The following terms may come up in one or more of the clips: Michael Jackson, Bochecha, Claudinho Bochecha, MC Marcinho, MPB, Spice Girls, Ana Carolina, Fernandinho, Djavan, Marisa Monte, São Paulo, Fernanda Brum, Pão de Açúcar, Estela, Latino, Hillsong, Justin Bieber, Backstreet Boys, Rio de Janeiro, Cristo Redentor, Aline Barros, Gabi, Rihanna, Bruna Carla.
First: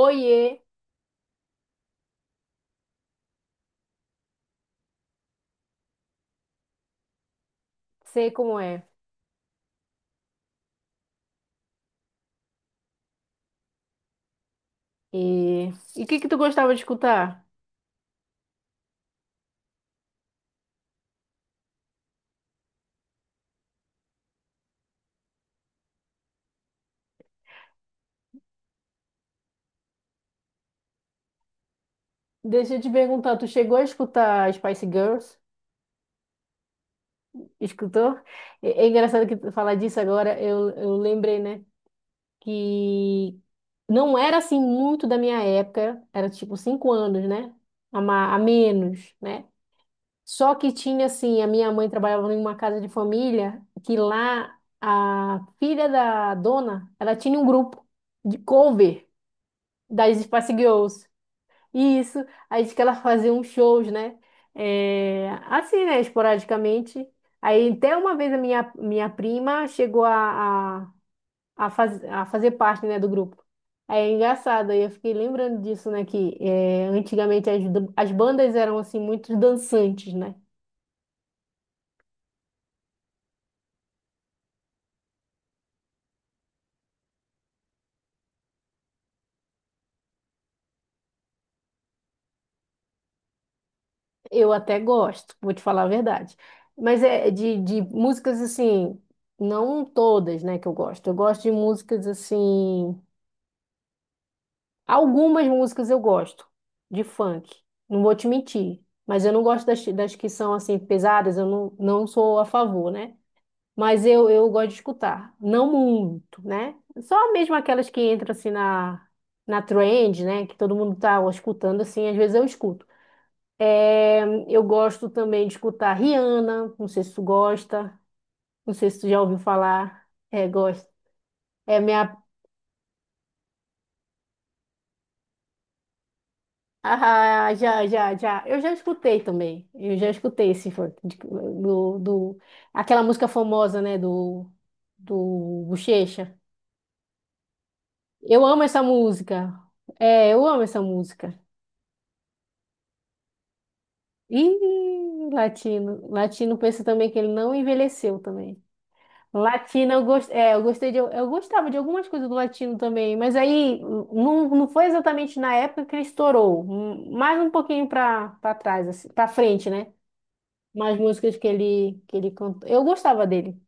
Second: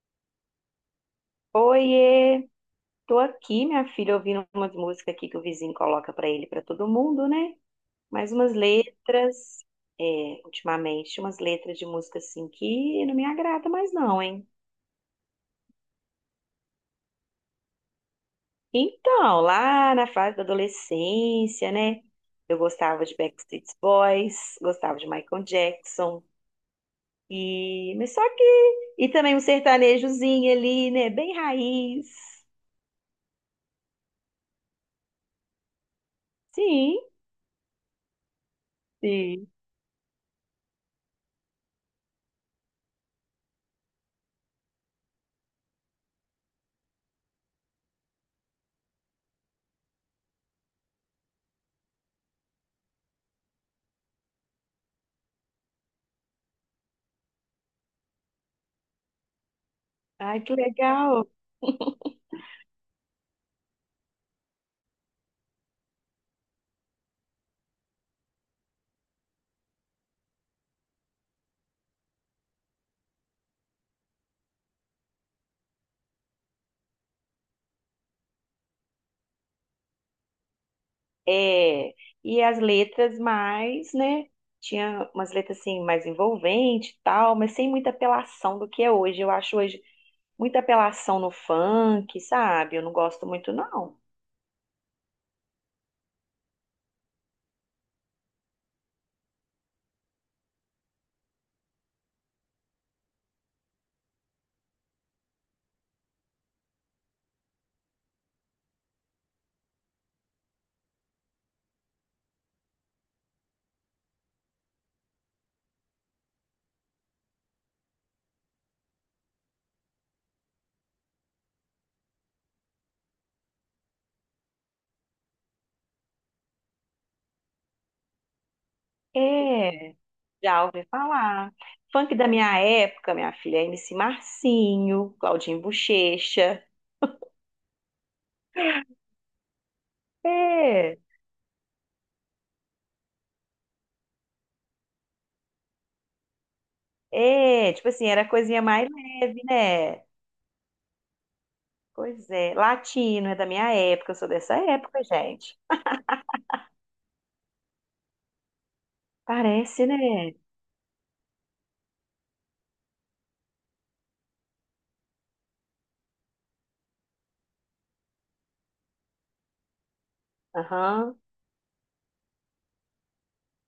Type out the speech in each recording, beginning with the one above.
Oiê, Oiê, tô aqui, minha filha, ouvindo umas músicas aqui que o vizinho coloca pra ele, pra todo mundo, né? sei Mais umas como é. letras, é, ultimamente, umas letras de música assim que não me agrada mais não, hein? E e o que que tu gostava de escutar? Então, lá na fase da adolescência, né? Eu gostava de Backstreet Boys, gostava de Michael Jackson e mas só que e também um sertanejozinho ali, né? Bem raiz. Deixa eu te perguntar, tu chegou a escutar Spice Girls? Sim, Escutou? É, é engraçado que sim. tu falar disso agora, eu lembrei, né? Que não era assim muito da minha época, era tipo cinco anos, né? A, a menos, né? Só que tinha assim, a minha mãe trabalhava em uma casa de família, que lá a filha da dona, ela tinha um grupo de cover das Ai, Spice que Girls. legal. Isso, aí diz que ela fazia uns shows, né? É, assim, né? Esporadicamente. Aí até uma vez a minha prima chegou a fazer parte, né, do grupo. Aí é engraçado, aí eu fiquei lembrando disso, né? Que é, antigamente as, as bandas eram, assim, muito dançantes, né? É, e as letras mais, né? Tinha umas letras assim mais envolvente e tal, mas sem muita apelação do que é hoje. Eu acho hoje muita apelação no funk, sabe? Eu não gosto muito, não. Eu até gosto, vou te falar a verdade. Mas é de músicas, assim, não todas, né, que eu gosto. Eu gosto de músicas, assim. Algumas músicas eu gosto de funk, não vou te mentir, mas eu não gosto das que são assim pesadas, eu não, não sou a favor, né? Mas eu gosto de escutar, não muito, né? Só mesmo aquelas que entram na trend, né? Que todo mundo tá escutando assim, às vezes eu escuto. É, eu gosto também de escutar Rihanna, não sei se tu gosta, não sei se tu já ouviu É, falar, é, já ouvi gosto. falar. É Funk minha. da minha época, minha filha, MC Marcinho, Claudinho Bochecha. Ah, já, já, já. Eu já escutei também. Eu já escutei esse for- É, de- do, do aquela música famosa, né, do Bochecha. é, tipo assim, era Eu amo coisinha essa mais leve, música. né? É, eu amo essa música. Pois é, latino é da minha época, eu sou dessa época, E gente. Latino pensa também que ele não envelheceu também. Parece, Latino, né? é, eu gostava de algumas coisas do latino também, mas aí não foi exatamente na época que ele estourou, mais um pouquinho para trás, assim, para frente, né? Mais Aham. músicas que ele cantou. Eu gostava dele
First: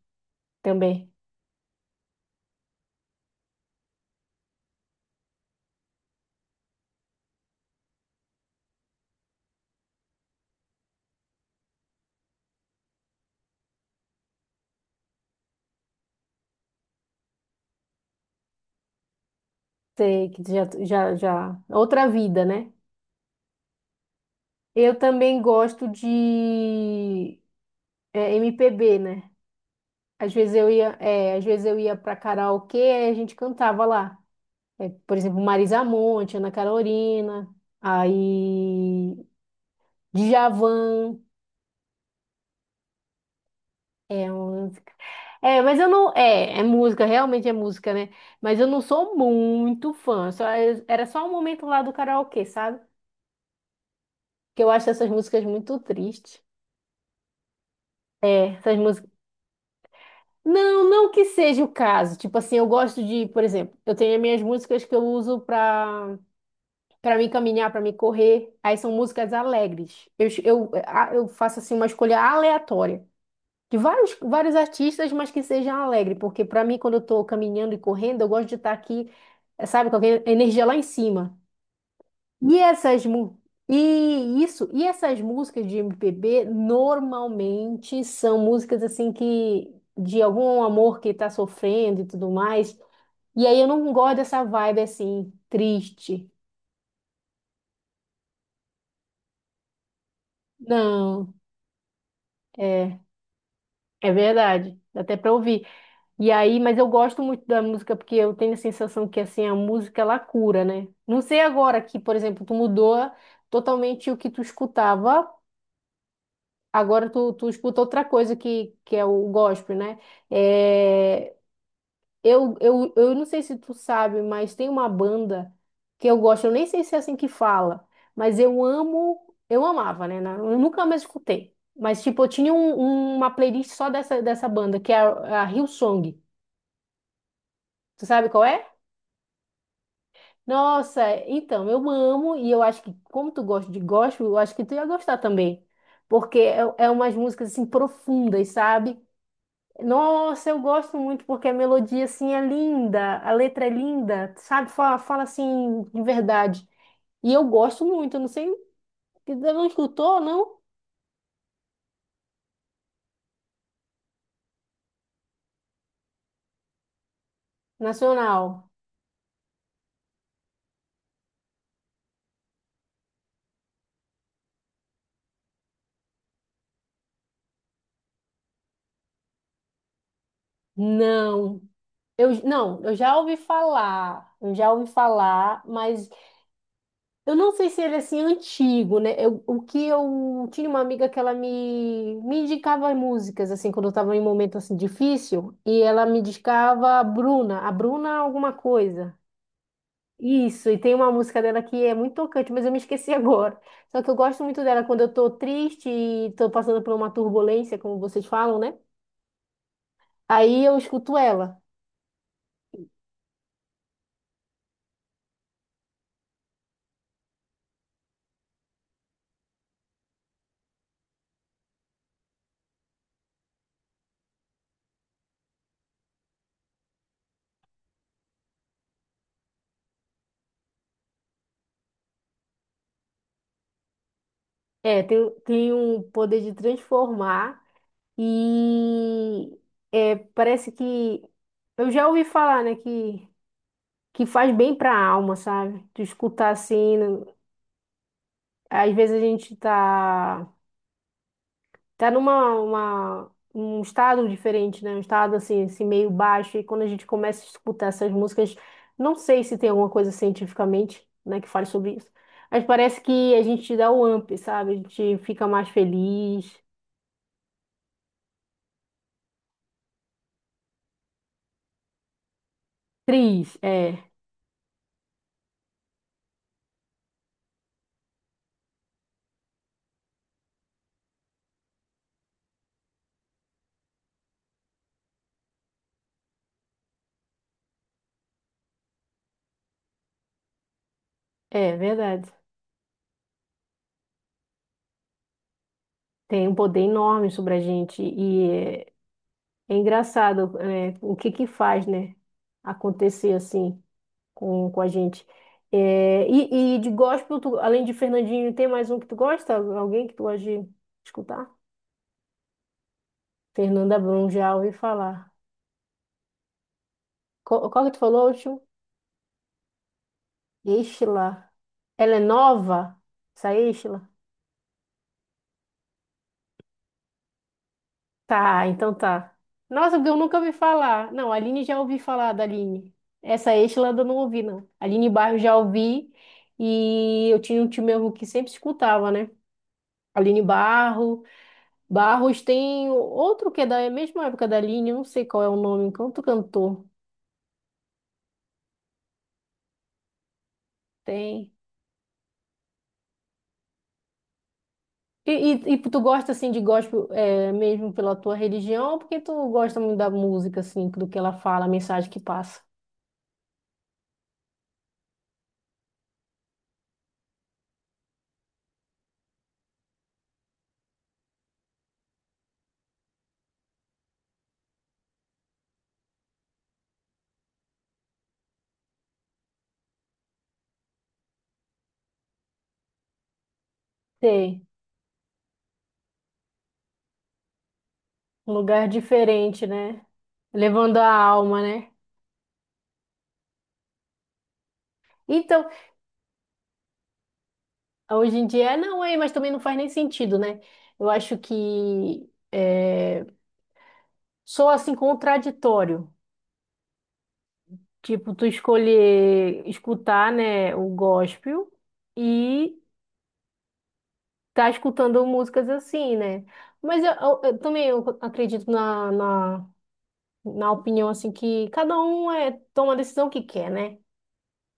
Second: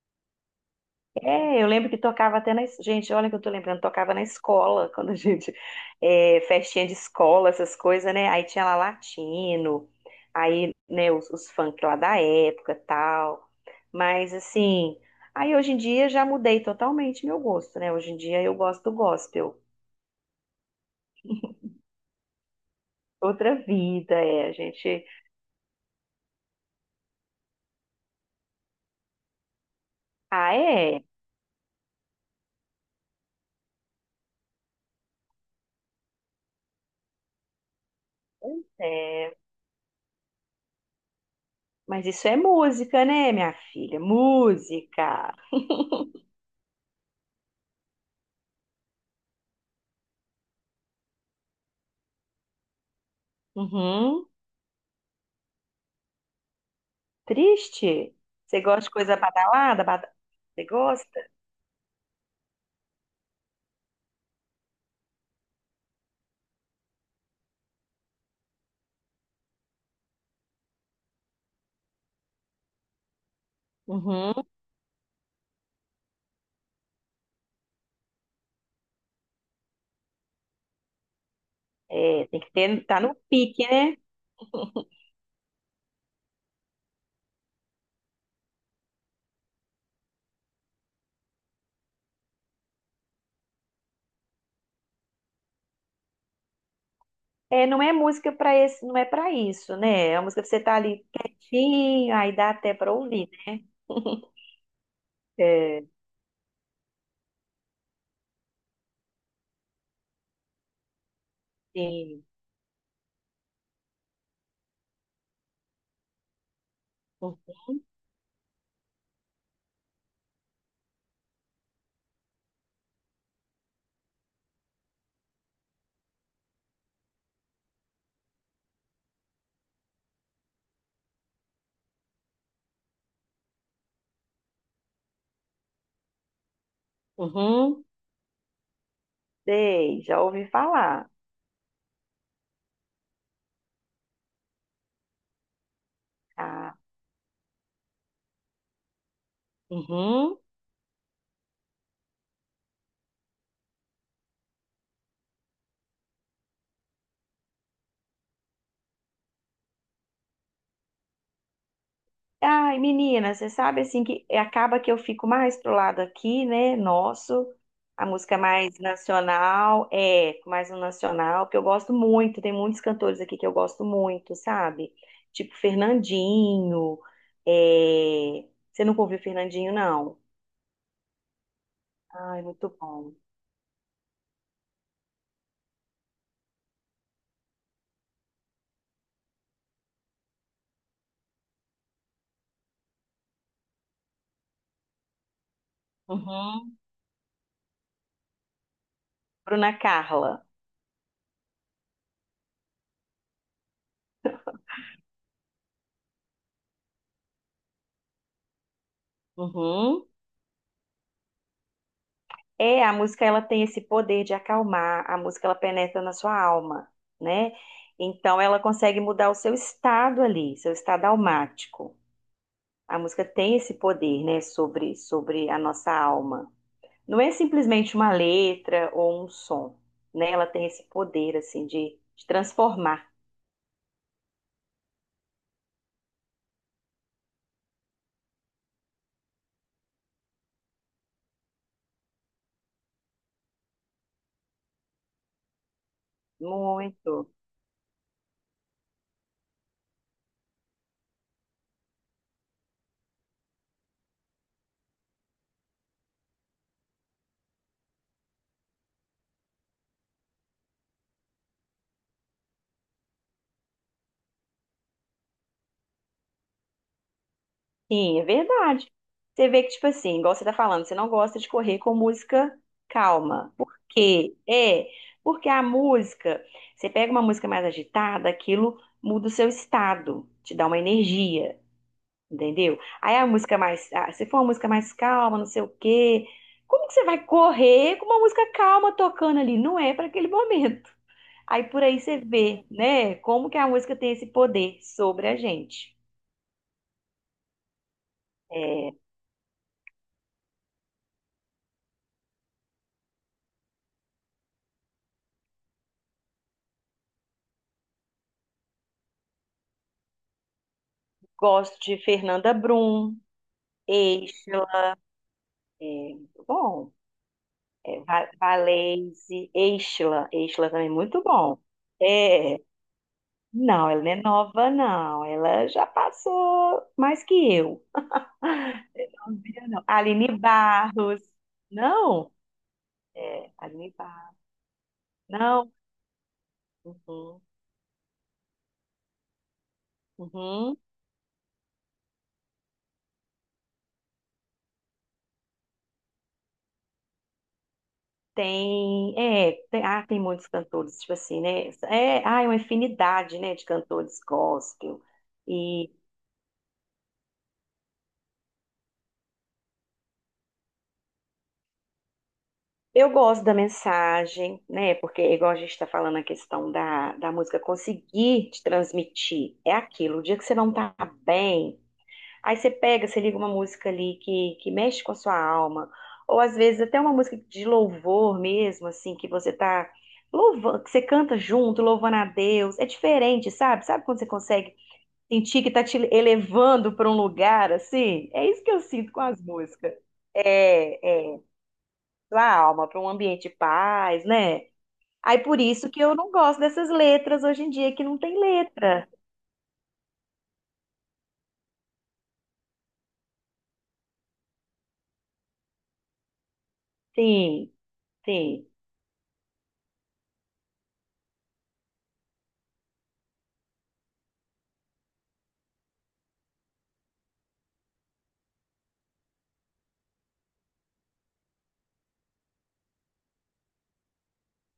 também. É, eu lembro que tocava até na. Gente, olha que eu tô lembrando, tocava na escola, quando a gente. É, festinha de escola, essas coisas, né? Aí tinha lá latino, aí, né, os funk lá da época tal. Mas, assim. Aí hoje em dia já mudei totalmente meu gosto, né? Hoje em dia eu gosto do gospel. Sei que já outra vida, né? Outra vida, é. A Eu gente. também gosto de é, MPB, né? Às Ah, vezes eu ia, é. é, às vezes eu ia para karaokê e a gente cantava lá. É, por exemplo, Marisa Monte, Ana Carolina, aí É. Djavan. Mas isso é música, né, minha filha? É, Música. é, mas eu não. É, é música, realmente é música, né? Mas eu não sou muito fã. Só, era só um momento lá do karaokê, sabe? Uhum. Que eu acho essas músicas muito tristes. Triste? É, Você essas gosta de músicas. coisa badalada? Você Não, não que gosta? seja o caso. Tipo assim, eu gosto de, por exemplo, eu tenho as minhas músicas que eu uso pra para me caminhar, pra me correr. Aí são músicas alegres. Eu, es- eu, a- Eu faço assim uma escolha aleatória de Uhum. vários artistas, mas que sejam alegre, porque pra mim quando eu tô caminhando e correndo, eu gosto de estar aqui, sabe, com a energia lá em cima. É, tem que E ter, tá essas no mu- pique, né? e isso, E essas músicas de MPB normalmente são músicas assim que de algum amor que tá sofrendo e tudo mais. E aí eu não gosto dessa vibe assim triste. É, não é música para esse, não é para isso, né? É uma música que você tá ali Não, quietinho, aí dá até para é, ouvir. é verdade. Dá até pra ouvir. É, E aí, mas eu gosto muito da música porque eu tenho a sensação que assim a música ela cura, né? Não sei agora que, por sim. exemplo, tu mudou totalmente o que tu escutava. Agora tu escuta outra coisa que é o gospel, né? É, eu não sei se tu sabe, mas tem uma banda que eu gosto, eu nem sei se é assim que fala, mas eu amo, eu amava, né? Eu nunca mais escutei. Mas, tipo, uma playlist só dessa banda, que é a Hillsong. Uhum. Tu sabe qual é? Sei, já ouvi Nossa, falar. então, eu amo e eu acho que, como tu gosta de gospel, eu acho que tu ia gostar também. Porque é, Ah, é umas músicas, assim, profundas, sabe? uhum. Nossa, eu gosto muito porque a melodia assim é linda, a letra é linda, sabe? Fala assim de verdade. E eu gosto muito, eu não sei, você não escutou, não? Ai, menina, você sabe assim que acaba que eu fico mais pro lado aqui, né? Nosso, a música Nacional. mais nacional, é, mais um nacional, que eu gosto muito, tem muitos cantores aqui que eu gosto muito, sabe? Tipo Fernandinho, é... você nunca ouviu Fernandinho, não? Não. Ai, muito Eu bom. já ouvi falar, eu já ouvi falar, mas eu não sei se ele é assim antigo, né? O que eu tinha uma amiga que ela me indicava músicas assim quando eu estava em um momento assim difícil e ela me Uhum. indicava a Bruna alguma coisa. Bruna Carla. Isso, e tem uma música dela que é muito tocante, mas eu me esqueci agora. Só que eu gosto muito dela quando eu tô triste e tô passando por uma turbulência, como vocês falam, né? Uhum. Aí eu escuto ela. É, a música ela tem esse poder de acalmar, a música ela penetra na sua alma, né? Então ela consegue mudar o seu estado ali, seu estado almático. A música tem esse poder, né, sobre a nossa alma. Não é simplesmente uma letra ou um som, né? Ela tem esse poder assim de transformar. É, tem um poder de transformar e é, parece que eu já ouvi falar, né, que faz bem pra alma, sabe? Tu escutar assim, Muito. às vezes a gente tá um estado diferente, né? Um estado assim, meio baixo. E quando a gente começa a escutar essas músicas, não sei se tem alguma coisa cientificamente, né, que fale sobre isso, mas parece que a gente dá o up, sabe? A gente fica mais feliz, Sim, é verdade. Você vê que, tipo assim, igual você tá falando, você não gosta de correr com música calma. Por é, quê? É, porque a música, você pega uma música mais agitada, aquilo muda o seu estado, te dá uma energia, entendeu? Aí a música mais, ah, se for uma música mais calma, não sei o quê, como que você vai correr com uma música calma tocando ali? Não é para aquele momento. Aí é por aí você verdade. vê, né, como que a música tem esse poder sobre a gente. Tem um poder enorme sobre a gente e É, é, é engraçado, é, o que que faz, né? Acontecer assim com a gente. É, e de gospel, além de Fernandinho, tem mais um que tu gosta? Alguém que tu gosta de escutar? gosto de Fernanda Brum. Fernanda Brum, já Eixla, ouvi falar. é, muito bom. Qual que tu falou, último? Valese, Eixla, Eixla também é muito Estela. bom. Ela é É, nova? Essa não, ela Estela? não é nova, não. Ela já passou mais que eu. Tá, então tá. Não, vira, não. Nossa, porque eu nunca Aline ouvi falar. Barros. Não, a Aline já ouvi Não? falar da Aline. É, Essa Estela Aline eu não Barros. ouvi, não. Aline Barros já Não. ouvi. E eu Uhum, tinha um tio meu que sempre escutava, né? Aline uhum. Barros. Barros tem outro que é da mesma época da Aline, eu não sei qual é o nome, outro cantor. Tem, é, tem, ah, tem muitos cantores, tipo assim, Tem. né? É, ah, é uma infinidade, né, de cantores gospel. E, e tu gosta assim de gospel é, mesmo pela tua religião, ou porque tu gosta muito da música, assim, do que ela fala, a mensagem que passa. Eu gosto da mensagem, né? Porque, igual a gente está falando, a questão da música conseguir te transmitir é aquilo. O dia que você não tá bem, aí você pega, você liga uma música ali que mexe com a sua alma, ou às vezes até uma música de louvor mesmo, assim, que você tá louvando, que você canta junto, louvando a Deus. É diferente, sabe? Sabe quando você Sei. consegue sentir que tá te elevando para um lugar assim? É Um isso que eu lugar sinto com as diferente, músicas. né? Levando a É, é alma, né? sua alma para um ambiente de paz, né? Aí por Então, isso que eu não gosto dessas letras hoje em dia que não hoje tem em dia, não letra. é, mas também não faz nem sentido, né? Eu acho que é, sou assim contraditório. Sim, Tipo, tu sim, escolher escutar, né, o gospel e tá escutando músicas assim, né? Mas eu também eu acredito na opinião, assim, que cada um é, toma a decisão que quer, né?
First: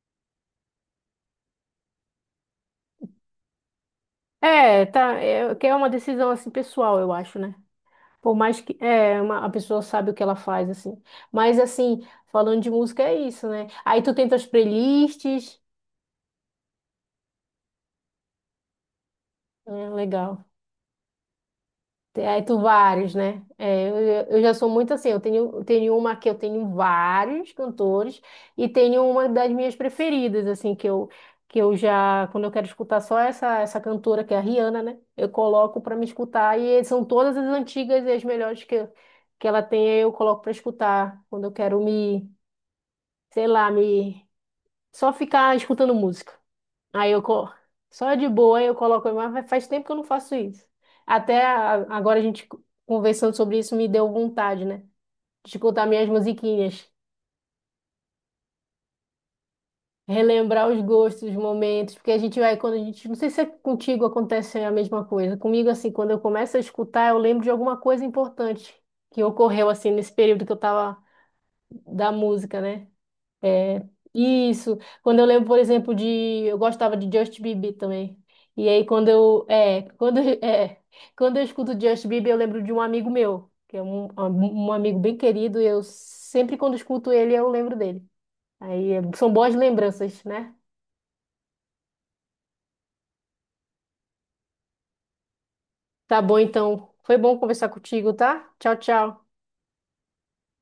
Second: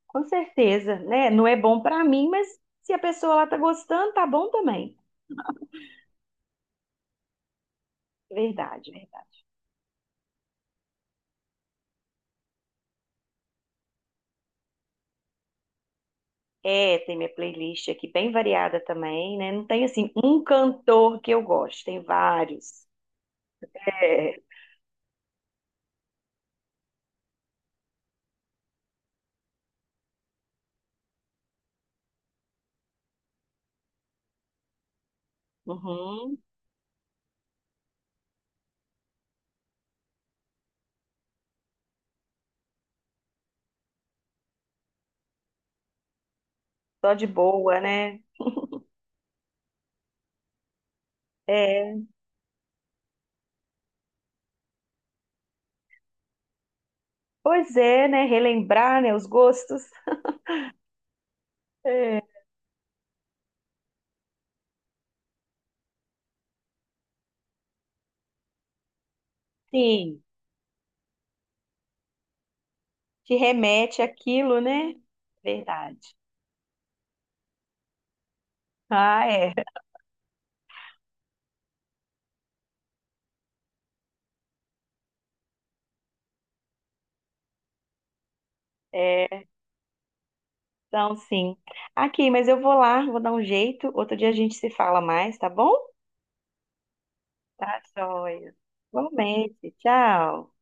com certeza, né? Não é bom para mim, mas se a pessoa lá tá gostando, tá bom É, também. tá, é, que é uma decisão, assim, pessoal, eu acho, né? Por mais que Verdade, é, verdade. uma, a pessoa sabe o que ela faz, assim. Mas, assim, falando de música é isso, né? Aí tu tem tuas playlists, É, tem minha playlist aqui bem variada também, né? Não tem é, assim legal. um cantor que eu gosto, tem Tem- Aí tu vários. vários, né? É, eu É, já sou muito assim, eu tenho uma que eu tenho vários cantores e tenho uma das minhas preferidas, assim, que eu já, quando eu quero escutar só essa cantora, que é a Rihanna, né? Eu coloco pra me uhum, escutar e são todas as antigas e as melhores que ela tem, eu coloco pra escutar quando eu quero sei lá, só ficar escutando música. Aí só eu de co- boa, só né? de boa eu coloco, mas faz tempo que eu não faço isso. É, Agora a gente conversando sobre isso me deu vontade, né? De escutar minhas musiquinhas, pois é, né? Relembrar, né, os gostos. relembrar os gostos, os momentos, porque a É, gente vai quando a gente, não sei se é contigo acontece a mesma coisa. Comigo assim, quando eu começo a escutar, eu lembro de alguma coisa importante que ocorreu assim nesse sim. período que eu tava da música, né? Te É, remete àquilo, isso. né? Quando eu lembro, por exemplo, de. Verdade. Eu gostava de Justin Bieber também. E aí, quando Ah, eu. é. É, quando, é, quando eu escuto Justin Bieber, eu lembro de um amigo meu, que é um amigo bem querido. E eu sempre, quando escuto ele, eu lembro dele. São É, boas lembranças, né? então sim. Aqui, mas eu vou lá, vou dar um jeito. Outro dia a gente se fala mais, tá bom? Tá bom, então. Foi bom conversar Tá, contigo, tá? joia. Tchau, tchau. Igualmente. Tchau.